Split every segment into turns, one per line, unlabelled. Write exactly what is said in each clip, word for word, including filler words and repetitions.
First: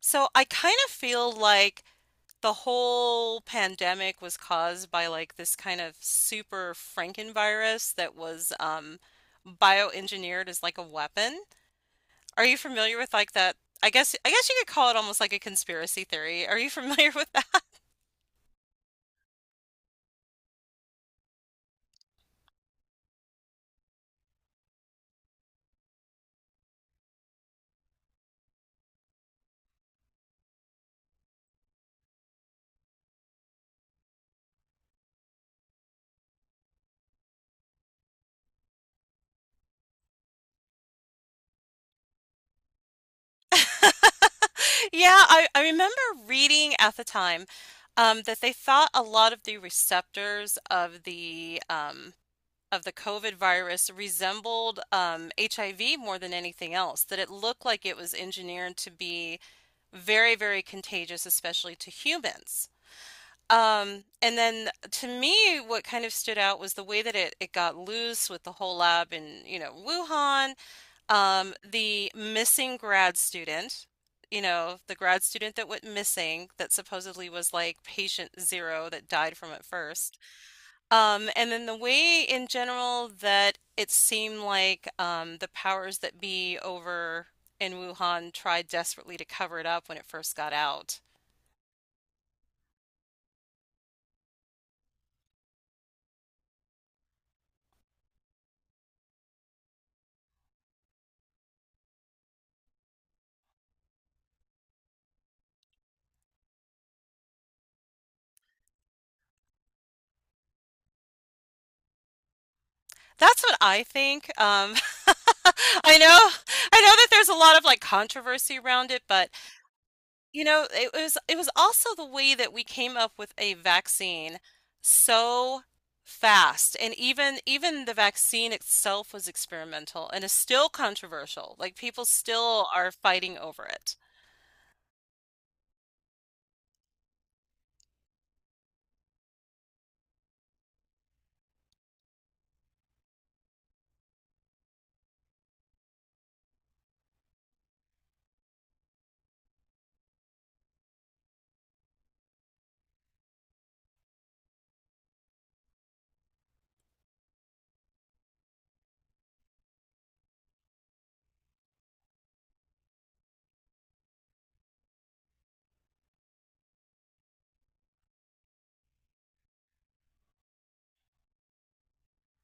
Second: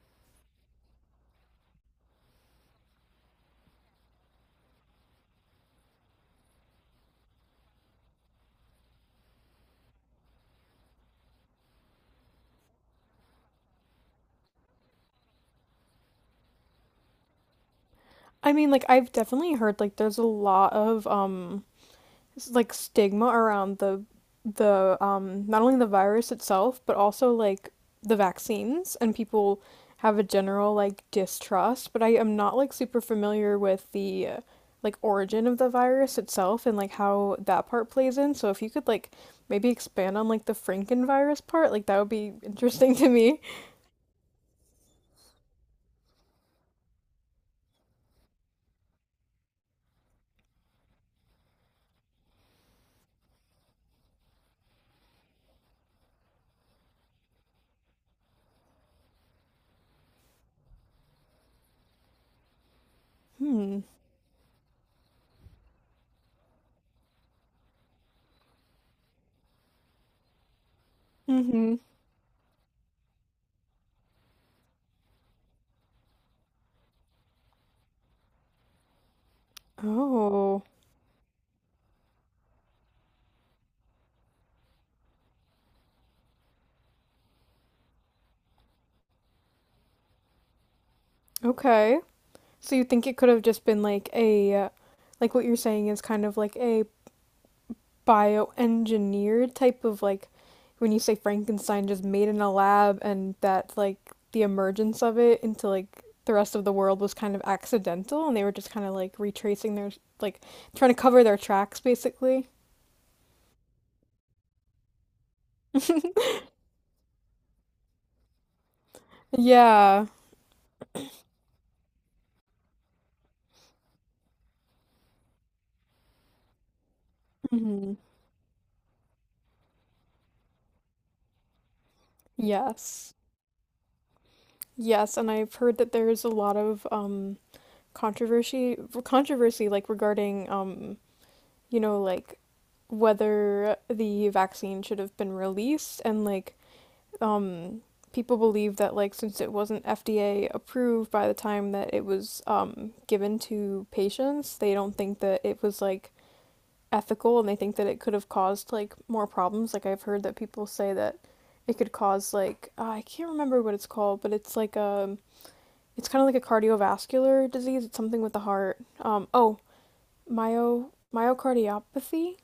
So I kind of feel like the whole pandemic was caused by like this kind of super Frankenvirus that was um, bioengineered as like a weapon. Are you familiar with like that? I guess I guess you could call it almost like a conspiracy theory. Are you familiar with
I mean, like I've definitely heard like there's a lot of um s- like stigma around the the um not only the virus itself, but also like the vaccines and people have a general like distrust, but I am not like super familiar with the uh, like origin of the virus itself and like how that part plays in. So if you could like maybe expand on like the Frankenvirus part, like that would be interesting to me.
that? Yeah, I, I remember reading at the time um, that they thought a lot of the receptors of the um, of the COVID virus resembled um, H I V more than anything else, that it looked like it was engineered to be very, very contagious, especially to humans.
Hmm.
Um, and then to me, what kind of stood out was the way that it, it got loose with the whole lab in, you know, Wuhan, um,
Mm-hmm.
the missing grad student, you know, the grad student that went missing, that supposedly was like patient zero that died from it first.
Oh.
Um, and then the way in general that it seemed like um, the powers that be over in Wuhan tried desperately to cover it up when it first got out.
Okay. So you think it could have just been like a, uh, like what you're saying is kind of like a bioengineered type of like, when you say Frankenstein, just made in a lab, and that like the emergence of it into like the rest of the world was kind of accidental, and they were just kind of like retracing their like trying to cover their tracks basically.
That's what I think. Um, I know, I know that there's a lot of like controversy around it, but
Yeah.
you know, it was it was also the way that we came up with a vaccine so fast. And even even the
Hmm.
vaccine itself was experimental and is still controversial. Like people still are
Yes.
fighting over it.
Yes, and I've heard that there's a lot of um controversy controversy like regarding um you know, like whether the vaccine should have been released and like um people believe that like since it wasn't F D A approved by the time that it was um given to patients, they don't think that it was like ethical and they think that it could have caused like more problems. Like I've heard that people say that it could cause like uh, I can't remember what it's called, but it's like a it's kind of like a cardiovascular disease. It's something with the heart. Um oh, myo myocardiopathy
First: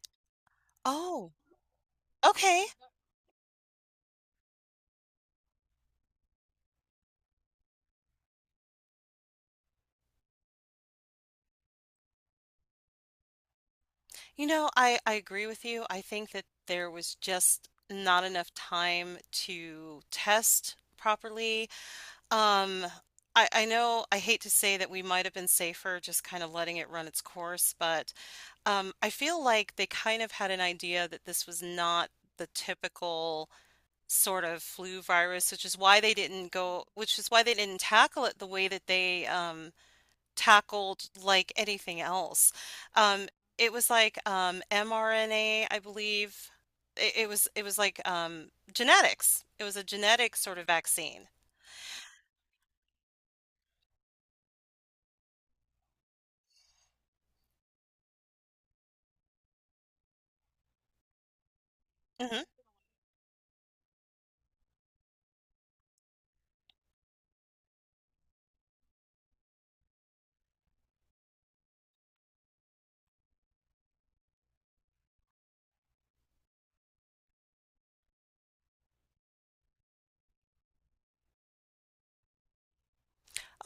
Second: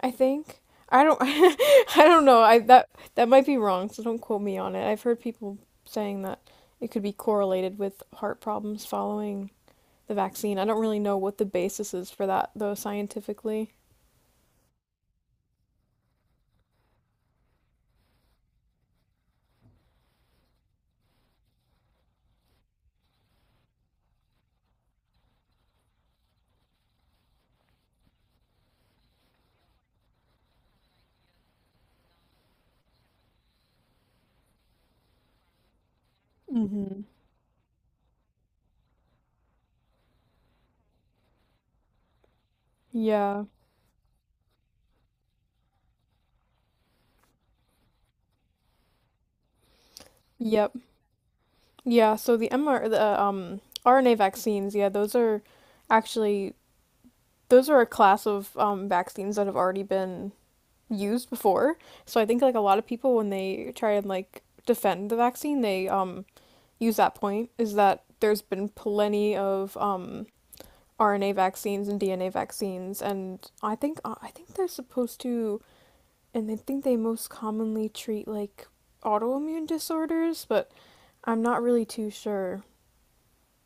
I think. I don't
Oh,
I don't know. I
okay.
that That might be wrong, so don't quote me on it. I've heard people saying that it could be correlated with heart problems following the vaccine. I don't really know what the basis is for that though scientifically.
You know, I I agree with you. I think that there was just not enough time to test properly. Um, I I know I hate to say that we might have been safer just kind of letting it run its course, but Um, I feel like they kind of had an idea that this was not the typical sort of flu virus, which is why they didn't go,
Mm-hmm.
which is why they didn't tackle it the way that they um, tackled like anything else. Um,
Yeah.
it was like um, mRNA, I believe. It, it was it was like um, genetics. It was a genetic sort of
Yep.
vaccine.
Yeah, so the M R the uh, um R N A vaccines, yeah, those are actually those are a class of um vaccines that have already been used before. So I think
Mm-hmm.
like a lot of people when they try and like defend the vaccine, they um use that point is that there's been plenty of um, R N A vaccines and D N A vaccines, and I think uh, I think they're supposed to, and I think they most commonly treat like autoimmune disorders, but I'm not really too sure.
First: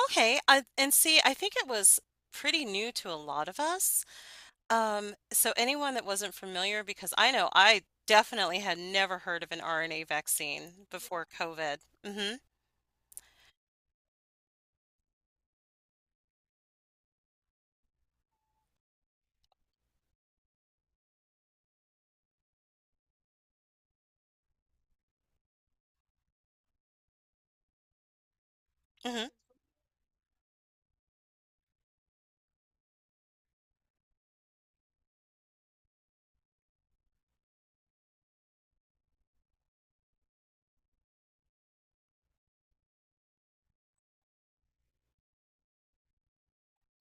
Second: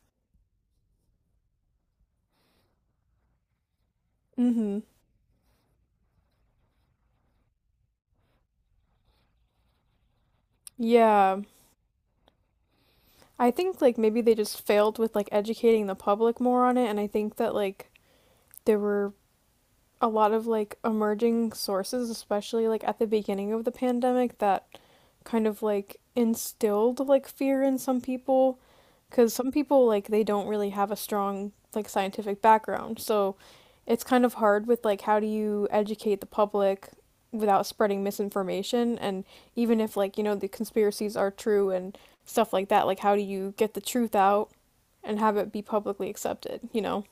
Okay, I, and see, I think it was pretty new to a lot of us.
Mm-hmm.
Um, so anyone that wasn't familiar, because I know I definitely had never heard of an R N A vaccine before
Yeah,
COVID. Hmm
I think like maybe they just failed with like educating the public more on it, and I think that like there were a lot of like emerging sources, especially like at the beginning of the pandemic, that kind of like instilled like fear in some people
hmm
because some people like they don't really have a strong like scientific background. So it's kind of hard with like how do you educate the public without spreading misinformation and even if like you know the conspiracies are true and stuff like that, like how do you get the truth out and have it be publicly accepted, you know?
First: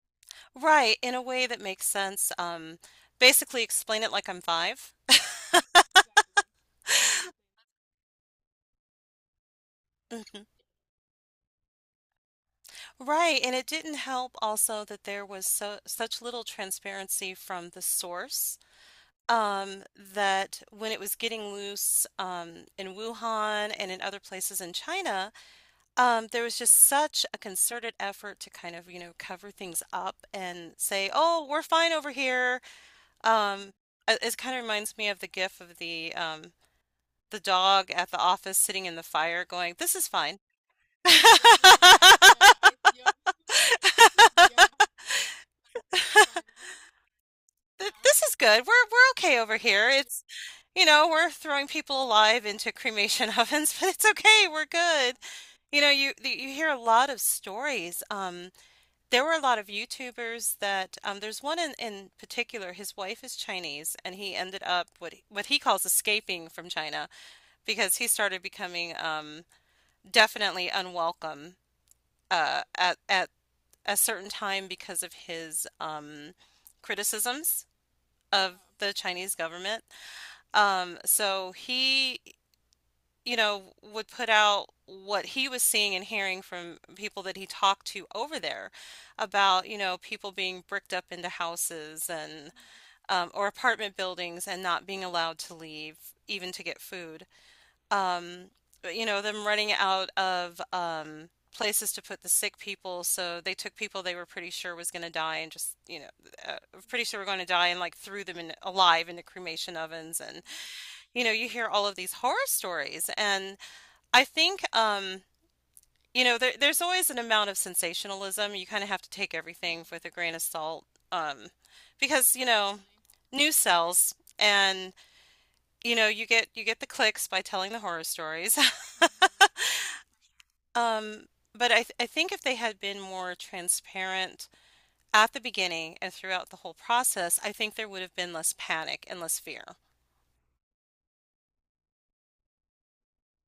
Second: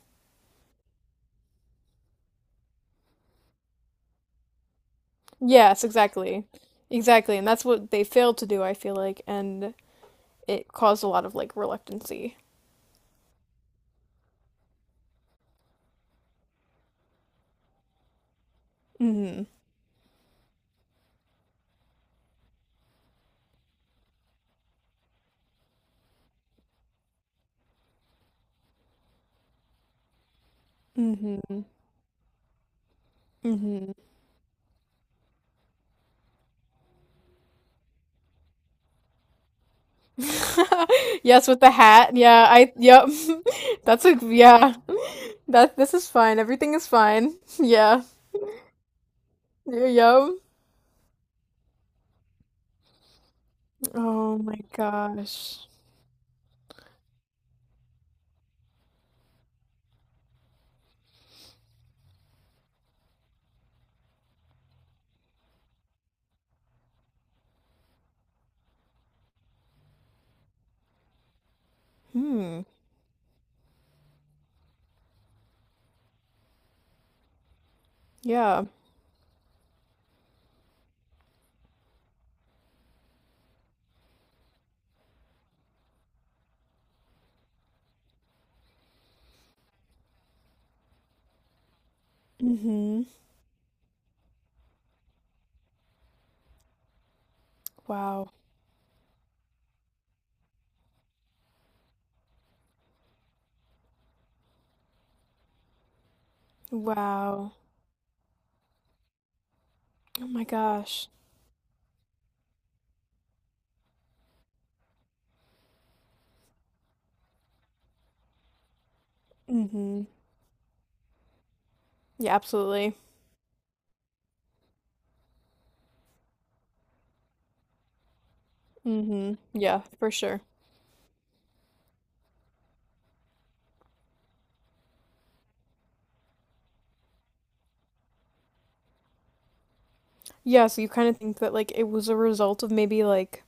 Right, in a way that makes sense. Um, basically explain it like I'm five.
Yes, exactly. Exactly. And that's what they failed to do, I feel like, and
Mhm.
it caused a lot of like reluctancy.
Right, and it didn't help also that there was so such little transparency from the source
Mm-hmm.
um, that when it was getting loose um, in Wuhan and in other places in China, Um, there was just such a concerted effort to kind of, you know, cover things up and say, "Oh,
Mm-hmm.
we're fine over here." Um,
Mm-hmm.
it, it kind of reminds me of the gif of the um the dog at the office sitting in the fire going, "This is fine." Th-
Yes, with the hat. Yeah, I yep. That's a yeah. That this is fine. Everything is fine. Yeah.
This is good. We're we're okay over
Yeah,
here. It's,
yep.
you know, we're throwing people alive into cremation ovens, but it's
Oh
okay.
my
We're good.
gosh.
You know, you you hear a lot of stories. Um There were a lot of YouTubers that um, there's one in, in particular. His wife is Chinese, and he ended up what he, what he calls escaping from China because he started becoming um, definitely unwelcome
Hmm.
uh, at at a certain time because of his um, criticisms of
Yeah.
the Chinese government. Um, so he you know, would put out what he was seeing and hearing from people that he talked to over there about, you know, people being bricked up into houses and
Mm-hmm.
um, or apartment buildings and not being allowed to leave even to get food.
Wow.
Um, you know, them running out of um, places to put the sick people, so they took people they were pretty sure was going to die and just, you know, uh, pretty sure were going to
Wow.
die and like threw them in alive into cremation ovens.
Oh
And
my gosh.
you know, you hear all of these horror stories. And I think, um, you know, there, there's always an amount of sensationalism. You kind of have to take everything
Mm-hmm.
with a grain of salt, um,
Yeah,
because, you know,
absolutely.
news sells, and you know, you get you get the clicks by telling the horror stories.
Mm-hmm. Yeah, for sure.
Um, but I, th I think if they had been more transparent at the beginning and throughout the whole process, I think there would have been less panic and less fear.
Yeah, so you kind of think that like it was a result of maybe like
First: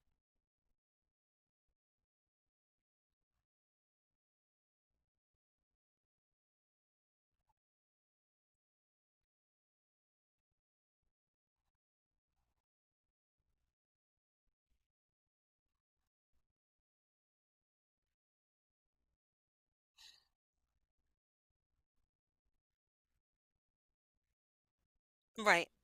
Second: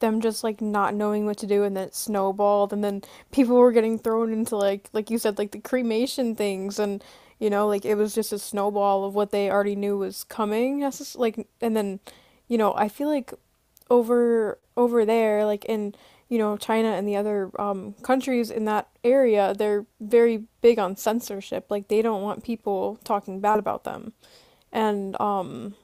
them just like not knowing what to do and then it snowballed and then people were getting thrown into like like you said like the cremation things and you know like it was just a snowball of what they already knew was coming necess- like and then you know I feel like over over there like in you know China and the other um countries in that area they're very big on censorship like they don't want people talking bad about them and
Right.
um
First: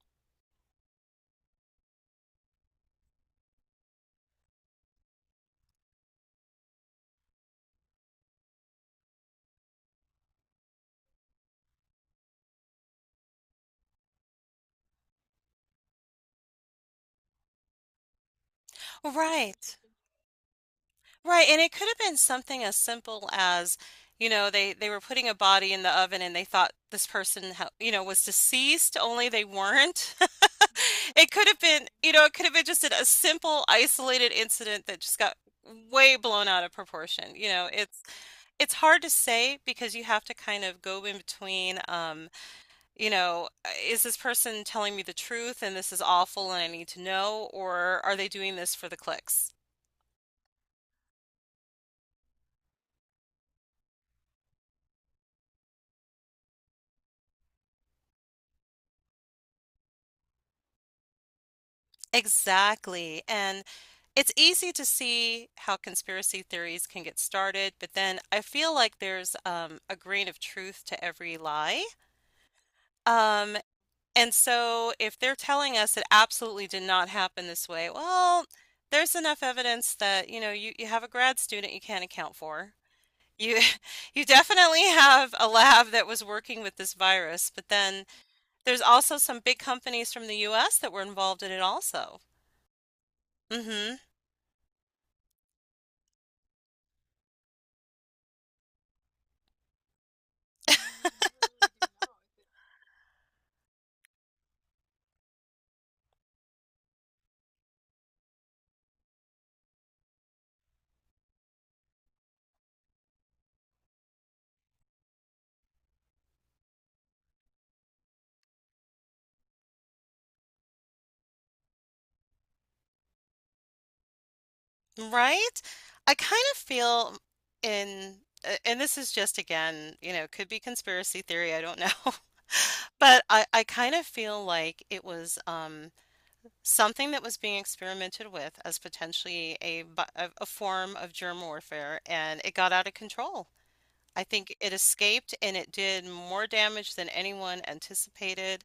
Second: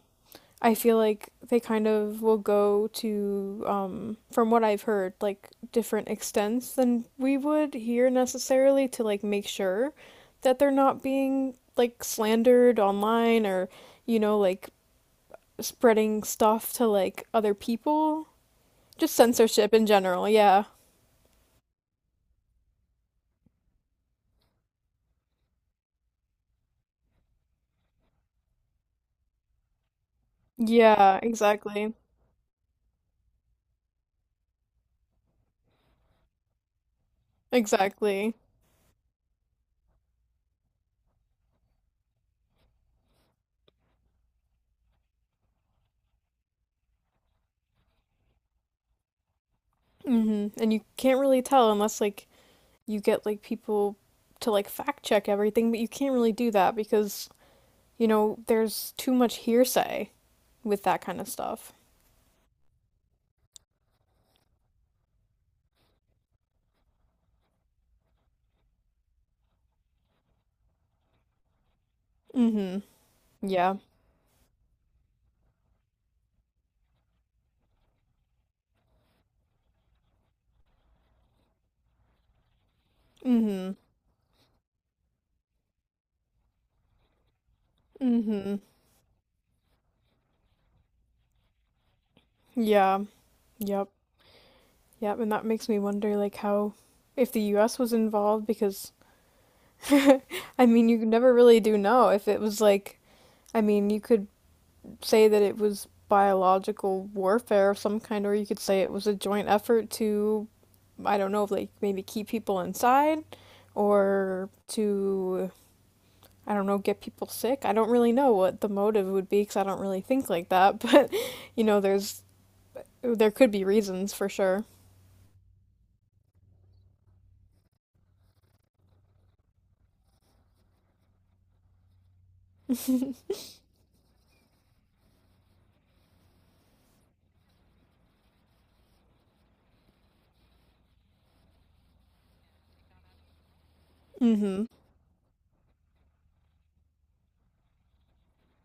I feel like they kind of will go to, um, from what I've heard, like different extents than we would here necessarily to like make sure that they're not being like slandered online or, you know, like spreading stuff to like other people. Just censorship
Right.
in general, yeah.
Right, and it could have been something as simple as, you know, they they were putting a body in the oven and they thought this person, ha- you know, was deceased, only they weren't.
Yeah,
It could have been,
exactly.
you know, it could have been just a simple isolated incident that just got way blown out of proportion. You know, it's
Exactly.
it's hard to say because you have to kind of go in between, um, you know, uh, is this person telling me the truth and this is awful and I need to know, or are they doing this for the clicks?
Hmm. And you can't really tell unless like you get like people to like fact check everything, but you can't really do that because you know, there's too much hearsay with that kind of stuff.
Exactly. And it's easy to see how conspiracy theories can get started, but then I feel like there's um, a grain of truth to every lie.
Mm-hmm.
Um,
Yeah.
and so if they're telling us it absolutely did not happen this way, well, there's enough evidence that, you know, you, you have a grad student you can't account for. You
Mm-hmm.
you definitely have a lab that was working with this virus, but then
Mm-hmm.
there's also some big companies from the U S that were involved in it also.
Yeah. Yep.
Hmm
Yep. And that makes me wonder, like, how if the U S was involved, because I mean, you never really do know if it was like, I mean, you could say that it was biological warfare of some kind, or you could say it was a joint effort to, I don't know, like maybe keep people inside or to I don't know, get people sick. I don't really know what the motive would be because I don't really think like that, but you know, there's there could be reasons for sure.
Right? I kind of feel in a- and this is just again, you know, could be conspiracy theory, I don't know. But I I kind of feel like it was um something that was being experimented with as potentially a bi- a, a form of germ warfare and it got out of control. I think
Hmm.
it escaped and it did more damage than anyone anticipated.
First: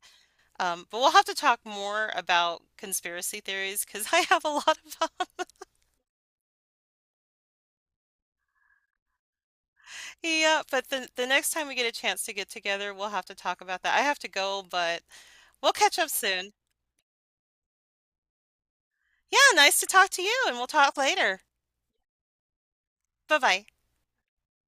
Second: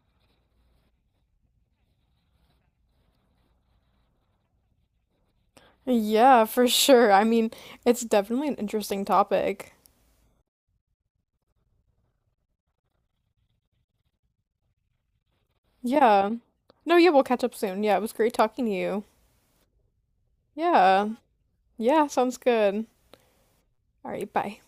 Um, but we'll have to talk more about conspiracy theories because I have a lot of.
Yeah, for sure. I mean, it's definitely an interesting topic.
Yeah, but the the next time we get a chance to get together, we'll have to talk about that. I have to go, but we'll catch up
Yeah.
soon.
No, yeah, we'll catch up soon. Yeah, it was great talking to you.
Yeah, nice to talk to you, and we'll talk
Yeah.
later.
Yeah, sounds good.
Bye-bye.
All right, bye.